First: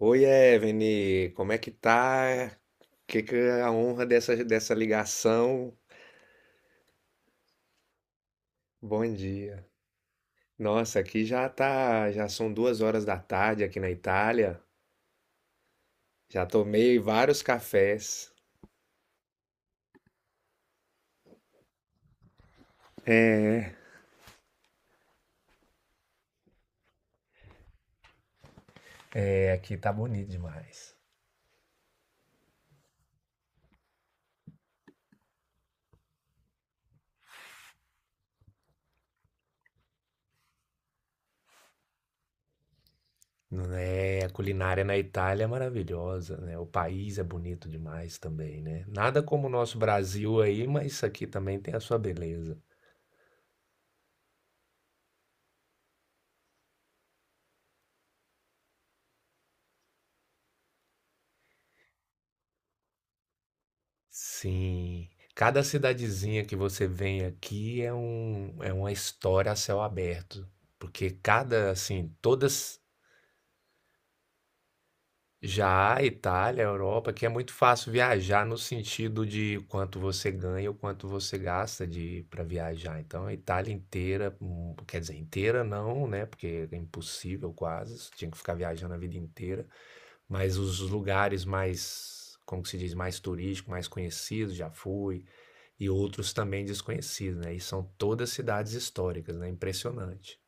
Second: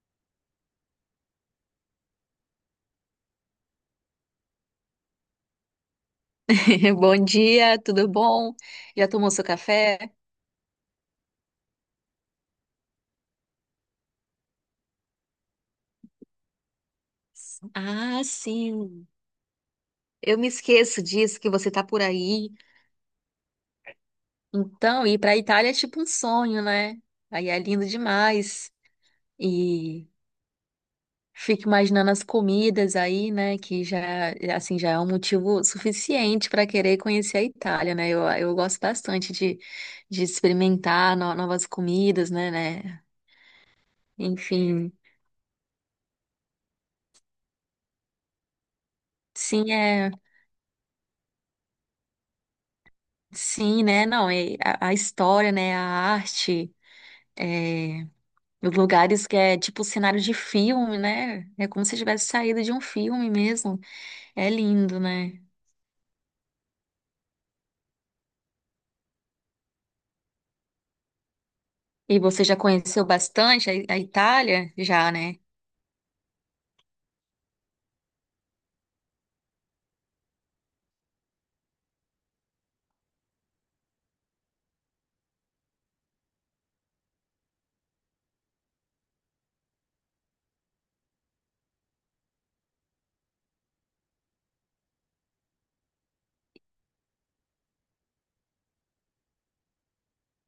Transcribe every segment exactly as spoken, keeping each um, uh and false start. Oi, Evelyn, como é que tá? Que que é a honra dessa, dessa ligação? Bom dia, tudo bom? Já Bom tomou seu dia. café? Nossa, aqui já tá, já são duas horas da tarde aqui na Itália. Já tomei vários Ah, cafés. sim. Eu me esqueço disso que você tá por aí. Então, ir pra Itália é tipo um sonho, né? Aí é lindo demais. É, aqui tá E bonito demais. fico imaginando as comidas aí, né? Que já, assim, já é um motivo suficiente para querer conhecer a Itália, né? Eu, eu gosto bastante de, de experimentar no- novas comidas, né, né? Não é, a culinária Enfim, na Itália é maravilhosa, né? O país é bonito demais também, né? Nada como o sim, nosso é. Brasil aí, mas isso aqui também tem a sua beleza. Sim, né? Não, e a, a história, né? A arte, é, os lugares que é tipo cenário de filme, né? É como se tivesse saído de um filme mesmo. É lindo, Sim. né? Cada cidadezinha que você vem aqui é um, é uma história a céu aberto, porque cada, assim, E você já todas conheceu bastante a, a Itália? Já, né? já a Itália, a Europa, que é muito fácil viajar no sentido de quanto você ganha ou quanto você gasta de para viajar. Então, a Itália inteira, hum, quer dizer, inteira não, né? Porque é impossível quase, você tinha que ficar viajando a vida inteira, mas os lugares mais, como que se diz, mais turísticos, mais conhecidos, já fui. E outros também desconhecidos, né? E são todas cidades históricas, né? Impressionante.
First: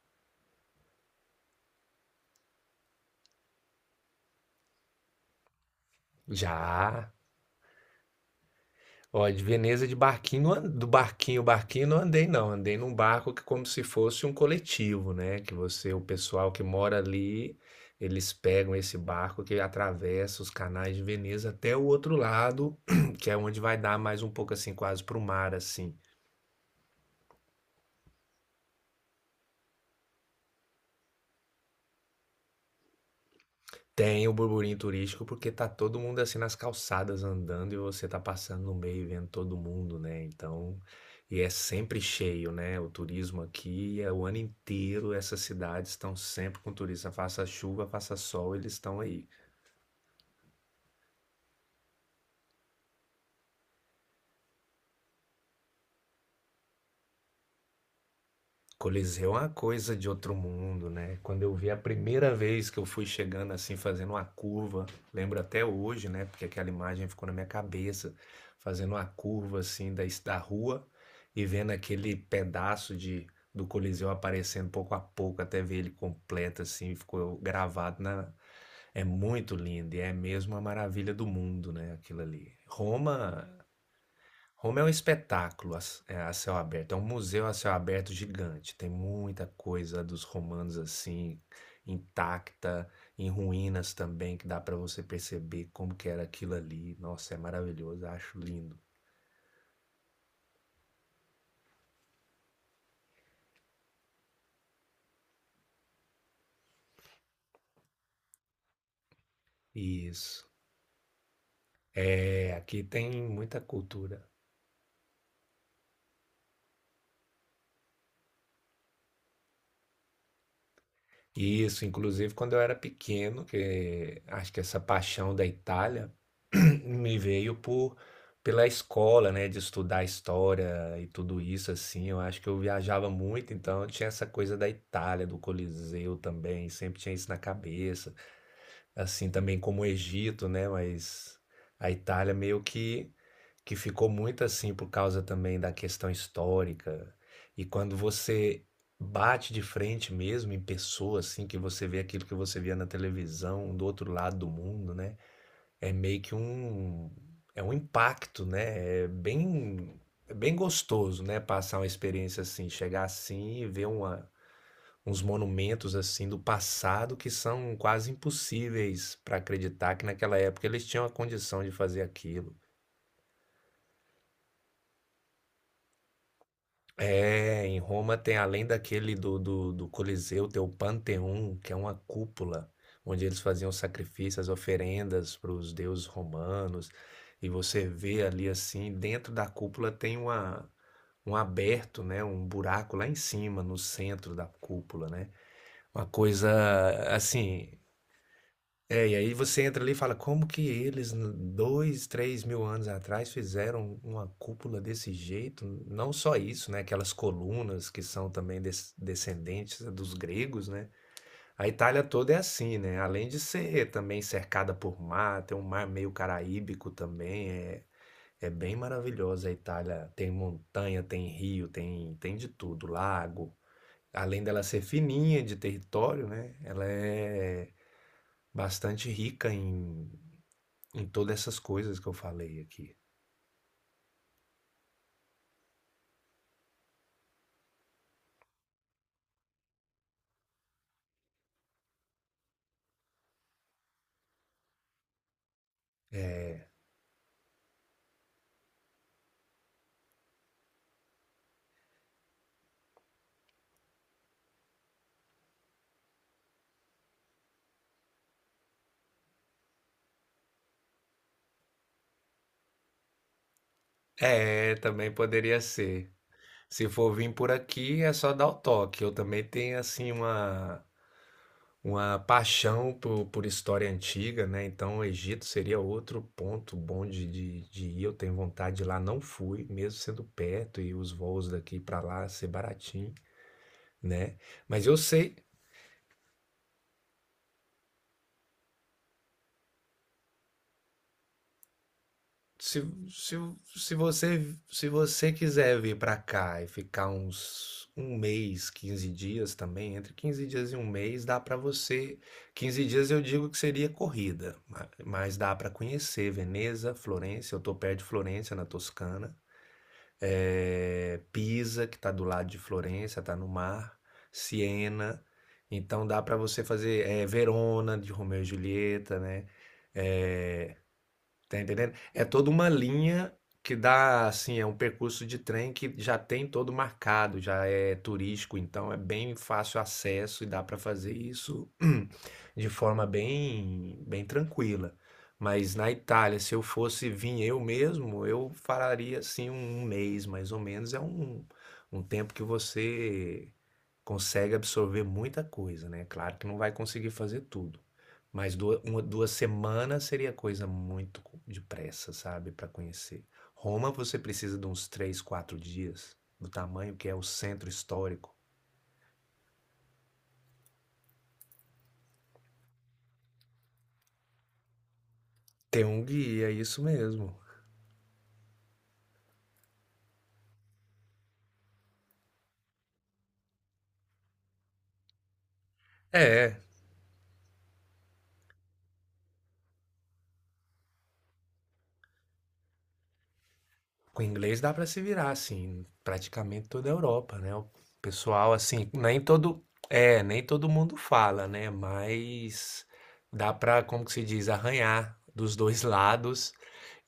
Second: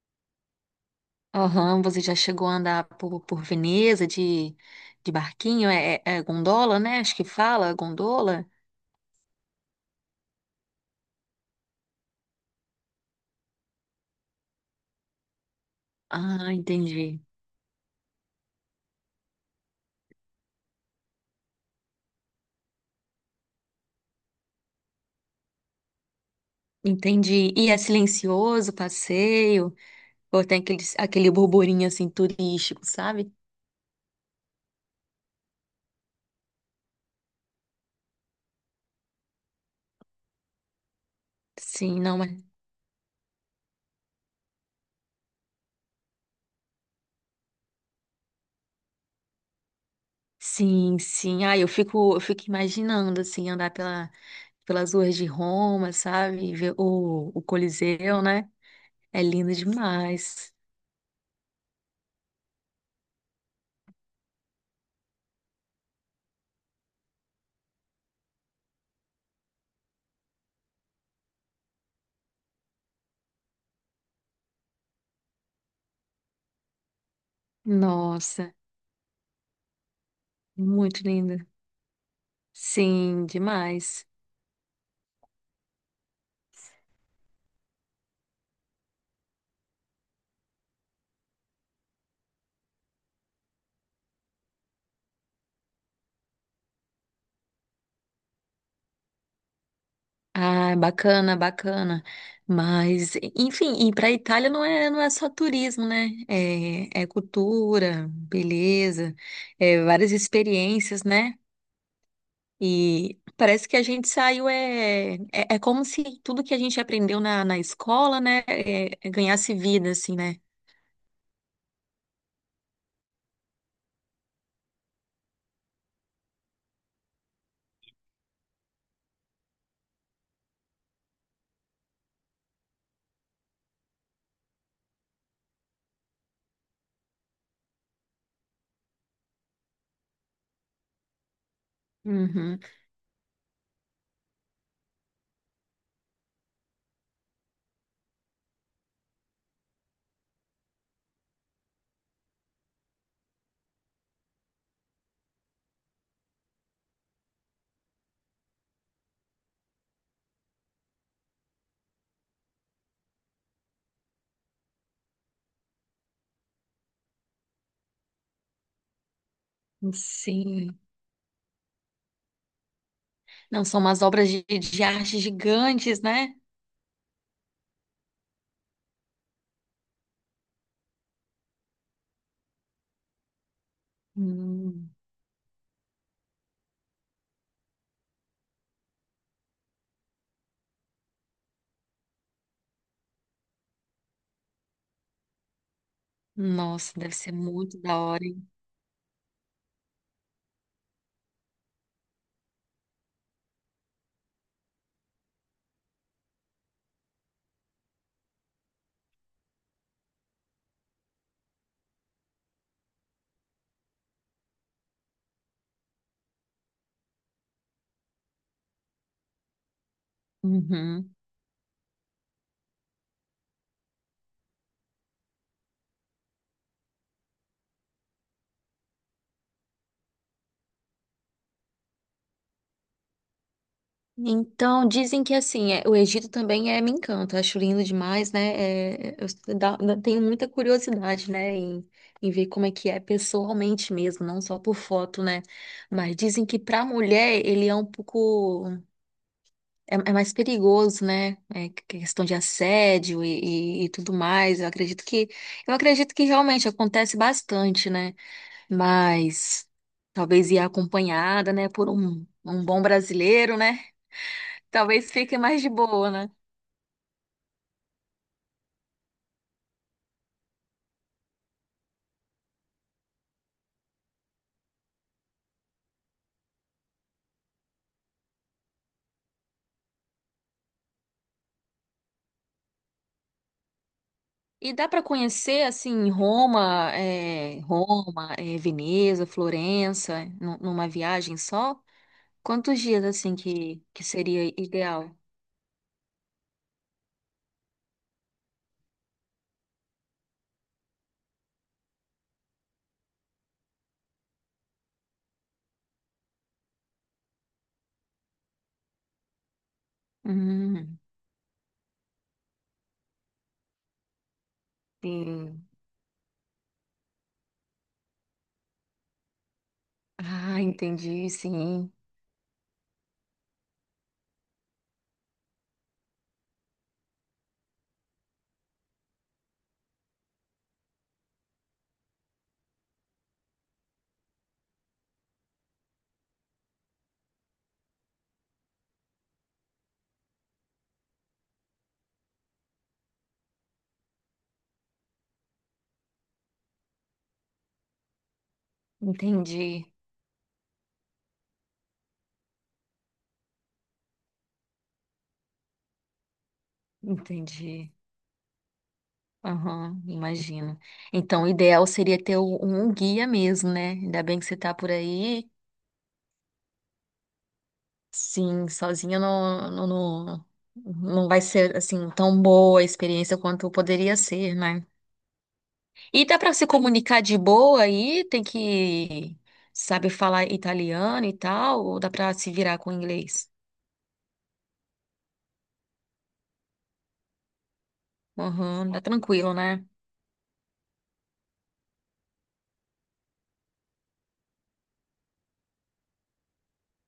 Aham, você já chegou a andar por, por Veneza de, de barquinho? É, é- é gondola, né? Já, Acho que fala, gondola. ó, de Veneza de barquinho, não an- do barquinho, barquinho não andei não, andei num barco que como se fosse um coletivo, né? Que você, o pessoal Ah, que mora entendi. ali, eles pegam esse barco que atravessa os canais de Veneza até o outro lado, que é onde vai dar mais um pouco assim, quase pro mar assim. Entendi. E é silencioso o passeio? Ou tem aquele, aquele burburinho assim turístico, sabe? Tem o burburinho turístico porque tá todo mundo assim nas calçadas andando e você tá passando no meio e vendo todo mundo, né? Então, e é Sim, sempre não, cheio, mas né? O turismo aqui é o ano inteiro, essas cidades estão sempre com turista, faça chuva, faça sol, eles estão aí. sim, sim. Ah, eu fico, eu fico imaginando assim andar pela, pelas ruas de Roma, sabe? E ver o, o Coliseu, né? É Coliseu é uma lindo coisa de outro demais. mundo, né? Quando eu vi a primeira vez que eu fui chegando assim, fazendo uma curva, lembro até hoje, né? Porque aquela imagem ficou na minha cabeça, fazendo uma curva assim da, da rua e vendo aquele pedaço de, do Coliseu aparecendo pouco a pouco até ver ele completo assim, ficou gravado na. Nossa, É muito lindo e é mesmo a muito maravilha do lindo. mundo, né? Aquilo ali. Sim, Roma demais. Roma é um espetáculo a, c- é, a céu aberto, é um museu a céu aberto gigante. Tem muita coisa dos romanos assim, intacta, em ruínas também, que dá para você perceber como que era aquilo ali. Nossa, é maravilhoso, acho lindo. Ah, bacana, bacana. Mas, enfim, e para a Itália não é, não é só turismo, né? É, é cultura, beleza, é várias Isso. experiências, né? É, aqui tem E muita parece que a gente cultura. saiu, é, é, é como se tudo que a gente aprendeu na, na escola, né, é- é ganhasse vida, assim, né? Isso, inclusive quando eu era pequeno, que acho que essa paixão da Itália me veio por pela escola, né, de estudar história e tudo isso assim. Eu acho que eu viajava muito, então eu tinha essa coisa da Itália, do Coliseu também, sempre tinha isso na cabeça assim também como o Egito, né? Mas a Itália Uhum. meio que que ficou muito assim por causa também da questão histórica. E quando você bate de frente mesmo em pessoa, assim, que você vê aquilo que você via na televisão um do outro lado do mundo, né? É meio que um é um impacto, né? É bem é bem gostoso, né? Passar uma experiência assim, chegar assim e ver uma uns monumentos assim do passado que são quase impossíveis para acreditar que naquela época Sim. eles tinham a condição de fazer aquilo. Não, são umas obras de, de arte gigantes, né? É, em Roma tem além daquele do, do, do Coliseu, tem o Panteão, que é uma cúpula onde eles faziam sacrifícios, Hum. oferendas para os deuses romanos. E você vê ali assim, dentro da cúpula tem uma, um aberto, né, um buraco lá em cima, no centro da cúpula, né? Uma coisa Nossa, deve ser assim. muito da hora, hein? É, e aí você entra ali e fala, como que eles, n- dois, três mil anos atrás, fizeram uma cúpula desse jeito? Não só isso, né? Aquelas colunas que são também des- descendentes dos gregos, né? A Itália toda é assim, né? Além de ser também cercada por mar, tem um mar meio caraíbico também, é, é bem maravilhosa a Itália. Tem montanha, Uhum. tem rio, tem, tem de tudo, lago. Além dela ser fininha de território, né? Ela é bastante rica em em todas essas coisas que eu falei aqui. Então, dizem que assim, é- o Egito também é, me encanta, acho lindo demais, né? É, eu dá- dá- tenho muita curiosidade, né, em, em ver como é que é pessoalmente mesmo, não só por foto, né? Mas dizem que para mulher ele é um pouco, é, é mais perigoso, né? É que- questão de assédio e, e, e tudo mais. Eu acredito que, eu acredito que realmente acontece bastante, né? Mas talvez ir acompanhada, né, por um, um bom brasileiro, né? É, Talvez também fique poderia mais de boa, ser. né? Se for vir por aqui, é só dar o toque. Eu também tenho, assim, uma, uma paixão por, por história antiga, né? Então, o Egito seria outro ponto bom de, de, de ir. Eu tenho vontade de ir lá, não fui, mesmo sendo perto e os voos daqui para lá ser baratinho, né? E Mas dá eu para sei. conhecer, assim, Roma, é, Roma, é, Veneza, Florença, nu- numa viagem só? Quantos Se, dias, assim, se, que, se que seria você, Se ideal? você quiser vir pra cá e ficar uns um mês, quinze dias também, entre quinze dias e um mês, dá pra você. Quinze dias eu digo que seria corrida, ma- mas dá pra conhecer Veneza, Florença, eu tô perto de Florença, na Toscana, Hum, é, Pisa, que tá do lado de Florença, tá no mar, Siena, sim. então dá pra você fazer é, Verona, de Romeu e Julieta, né? Ah, É, entendi, Tá sim. entendendo? É toda uma linha que dá, assim, é um percurso de trem que já tem todo marcado, já é turístico, então é bem fácil acesso e dá para fazer isso de forma bem, bem tranquila. Mas na Itália, se eu fosse vir eu mesmo, eu faria assim um um mês mais ou menos. É um, um tempo que você consegue absorver muita coisa, né? Claro que não vai conseguir fazer tudo, mas duas, uma, duas Entendi, semanas seria coisa muito depressa, sabe, para conhecer. Roma você precisa de uns três, quatro dias, do tamanho que é o centro entendi. histórico. Aham, imagino. Então, o ideal seria ter um um guia mesmo, né? Ainda bem que você tá por aí. Ter um guia, isso mesmo. Sim, sozinha não, não, não, não vai ser assim tão boa a experiência quanto poderia ser, né? E dá para É, se comunicar de boa aí? Tem que saber falar italiano e tal, ou dá para se virar com inglês? com inglês dá para se virar, assim, praticamente toda a Europa, né? O pessoal, assim, Aham, dá nem tranquilo, todo, né? é, nem todo mundo fala, né? Mas dá para, como que se diz, arranhar dos dois lados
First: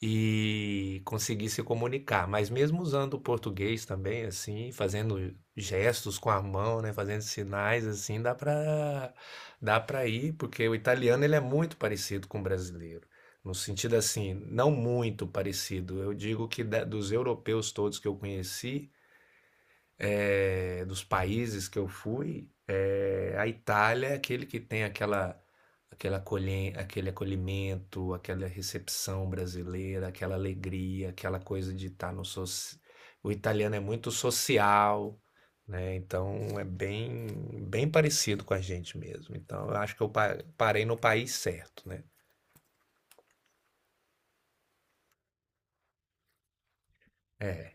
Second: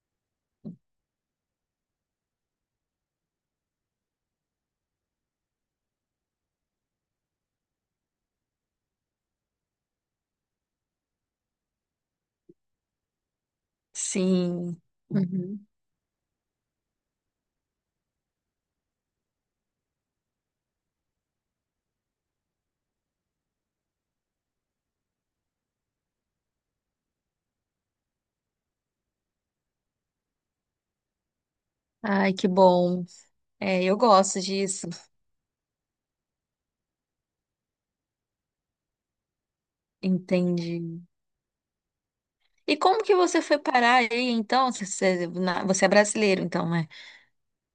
e conseguir se comunicar. Mas mesmo usando o português também, assim, fazendo gestos com a mão, né? Fazendo sinais, assim, dá para dá para ir, porque o italiano ele é muito parecido com o brasileiro. No sentido assim, não Sim. muito Uhum. parecido. Eu digo que da- dos europeus todos que eu conheci, eh, dos países que eu fui, eh, a Itália é aquele que tem aquela, aquela acolhe- aquele acolhimento, aquela recepção brasileira, aquela alegria, aquela coisa de estar no Ai, que soci... bom. O italiano é É, eu muito gosto disso. social, né? Então é bem, bem parecido com a gente mesmo. Então eu acho que eu pa- Entendi. parei no país certo, né? E como que você foi parar aí, então? Você, você na- você é brasileiro, então, né? É,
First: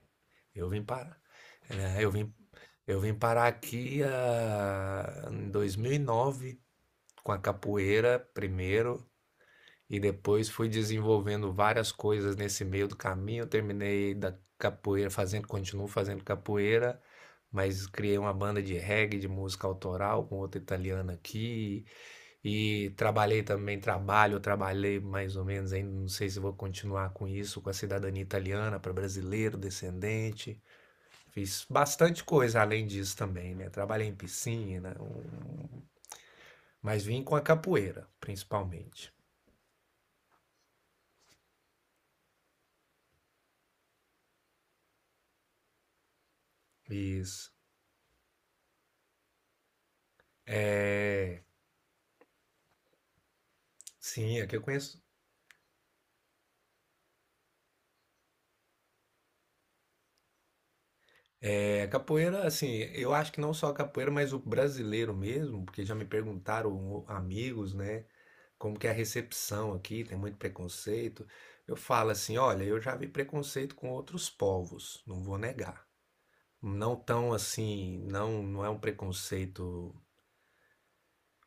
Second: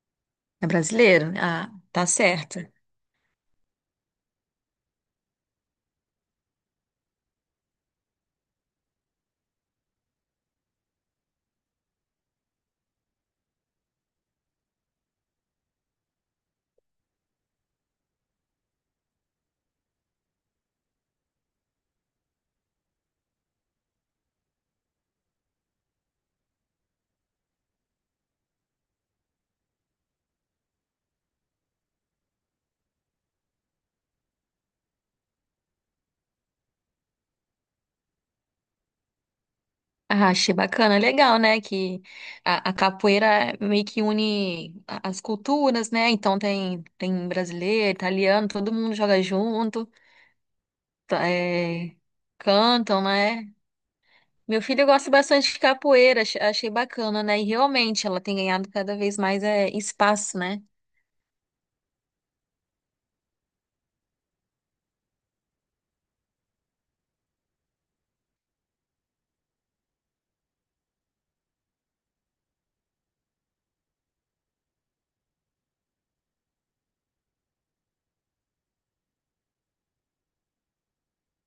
É eu vim parar. brasileiro? Ah, É, tá eu vim certo. Eu vim parar aqui ah, em dois mil e nove com a capoeira primeiro e depois fui desenvolvendo várias coisas nesse meio do caminho. Terminei da capoeira fazendo, continuo fazendo capoeira, mas criei uma banda de reggae, de música autoral com outra italiana aqui e trabalhei também, trabalho, trabalhei mais ou menos ainda, não sei se vou continuar com isso, com a cidadania italiana para brasileiro, descendente. Fiz bastante coisa além disso também, né? Trabalhei em piscina, um- mas vim com a capoeira, principalmente. Ah, achei bacana, legal, né? Que a, a capoeira meio que une a- as culturas, né? Então tem, tem Isso. brasileiro, italiano, todo mundo joga junto, tá, é é, cantam, né? Sim, é que eu Meu filho conheço. gosta bastante de capoeira, ach- achei bacana, né? E realmente ela tem ganhado cada vez mais é, espaço, né? É, capoeira, assim, eu acho que não só a capoeira, mas o brasileiro mesmo, porque já me perguntaram o- amigos, né, como que é a recepção aqui, tem muito preconceito. Eu falo assim, olha, eu já vi preconceito com outros povos, não vou negar. Não tão assim, não, não é um preconceito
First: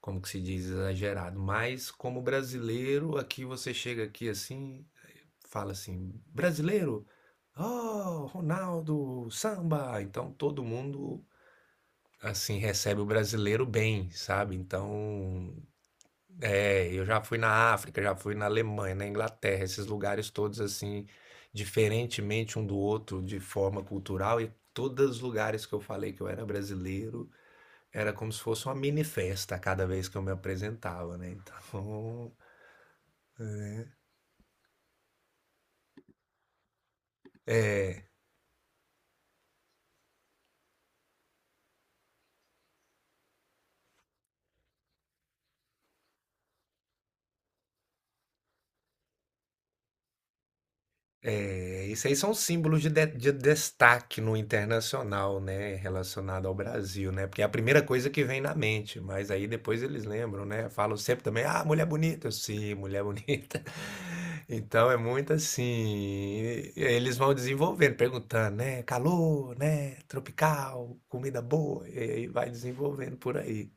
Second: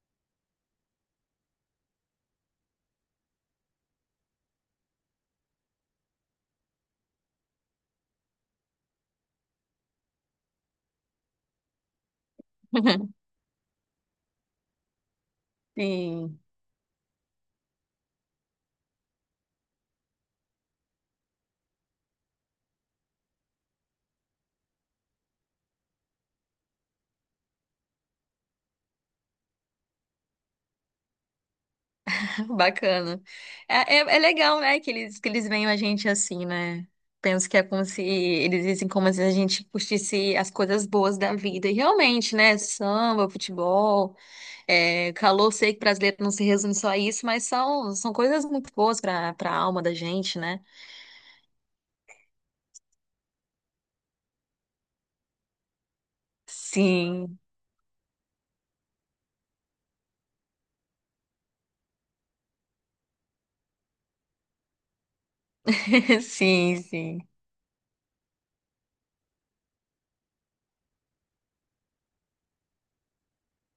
como que se diz, exagerado. Mas como brasileiro, aqui você chega aqui assim, fala assim, brasileiro, oh, Ronaldo, samba. Então todo mundo assim recebe o brasileiro bem, sabe? Então, Sim. é, eu já fui na África, já fui na Alemanha, na Inglaterra, esses lugares todos assim, diferentemente um do outro de forma cultural e todos os lugares que eu falei que eu era brasileiro, era como se fosse uma mini festa cada vez que eu me apresentava, né? Então, Bacana. É, é, é legal, né, que eles, que eles veem a gente assim, né? Penso que é como se eles dizem como se a gente curtisse as coisas boas da vida. E realmente, né? Samba, futebol, é, calor, sei que brasileiro não se resume só a isso, mas são, são coisas muito boas para para a alma da gente, né? é, isso aí são símbolos de, de- de destaque no internacional, né? Relacionado ao Brasil, né? Sim, Porque é a primeira coisa que vem na mente, mas aí depois eles lembram, né? Falam sempre também, ah, mulher bonita. Eu, Sim, mulher bonita. Então é muito assim. sim, Eles sim. vão desenvolvendo, perguntando, né? Calor, né? Tropical, comida boa, e aí vai desenvolvendo por aí.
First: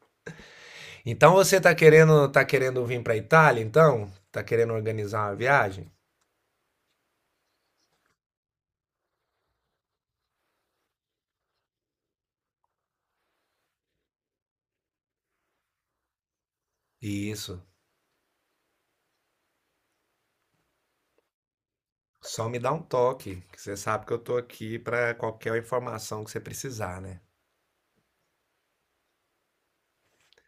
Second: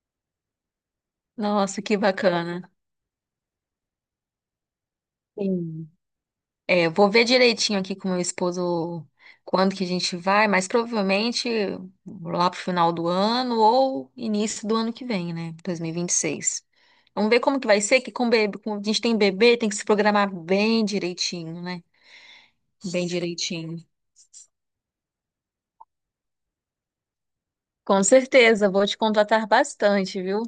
Então você tá Nossa, que querendo, tá bacana. querendo vir pra Itália, então? Tá querendo organizar uma Sim. viagem? É, eu vou ver direitinho aqui com meu esposo quando que a gente vai, mas provavelmente lá pro final do ano ou início do ano que vem, né? dois mil e vinte e seis. Vamos ver como Isso. que vai ser, que com bebê, com- a gente tem bebê, tem que se programar bem direitinho, né? Só me dá um Bem toque, que você direitinho. sabe que eu tô aqui pra qualquer informação que você precisar, né? Com certeza, vou te contratar bastante, viu?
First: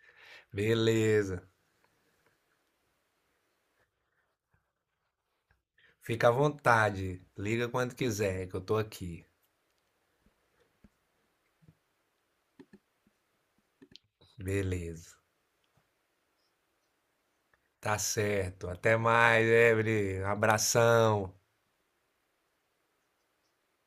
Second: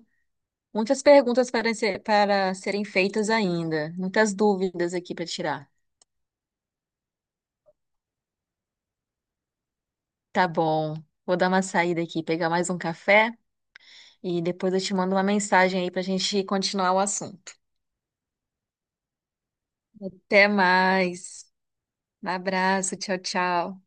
Muitas Beleza. perguntas para ser- para serem feitas ainda, muitas dúvidas aqui para tirar. Fica à vontade. Liga quando quiser, que eu tô aqui. Tá bom. Vou dar uma saída aqui, pegar mais um café. E depois eu te mando Beleza. uma mensagem aí pra gente continuar o assunto. Tá certo. Até mais, Evelyn. Até Abração. mais. Um abraço, tchau, tchau.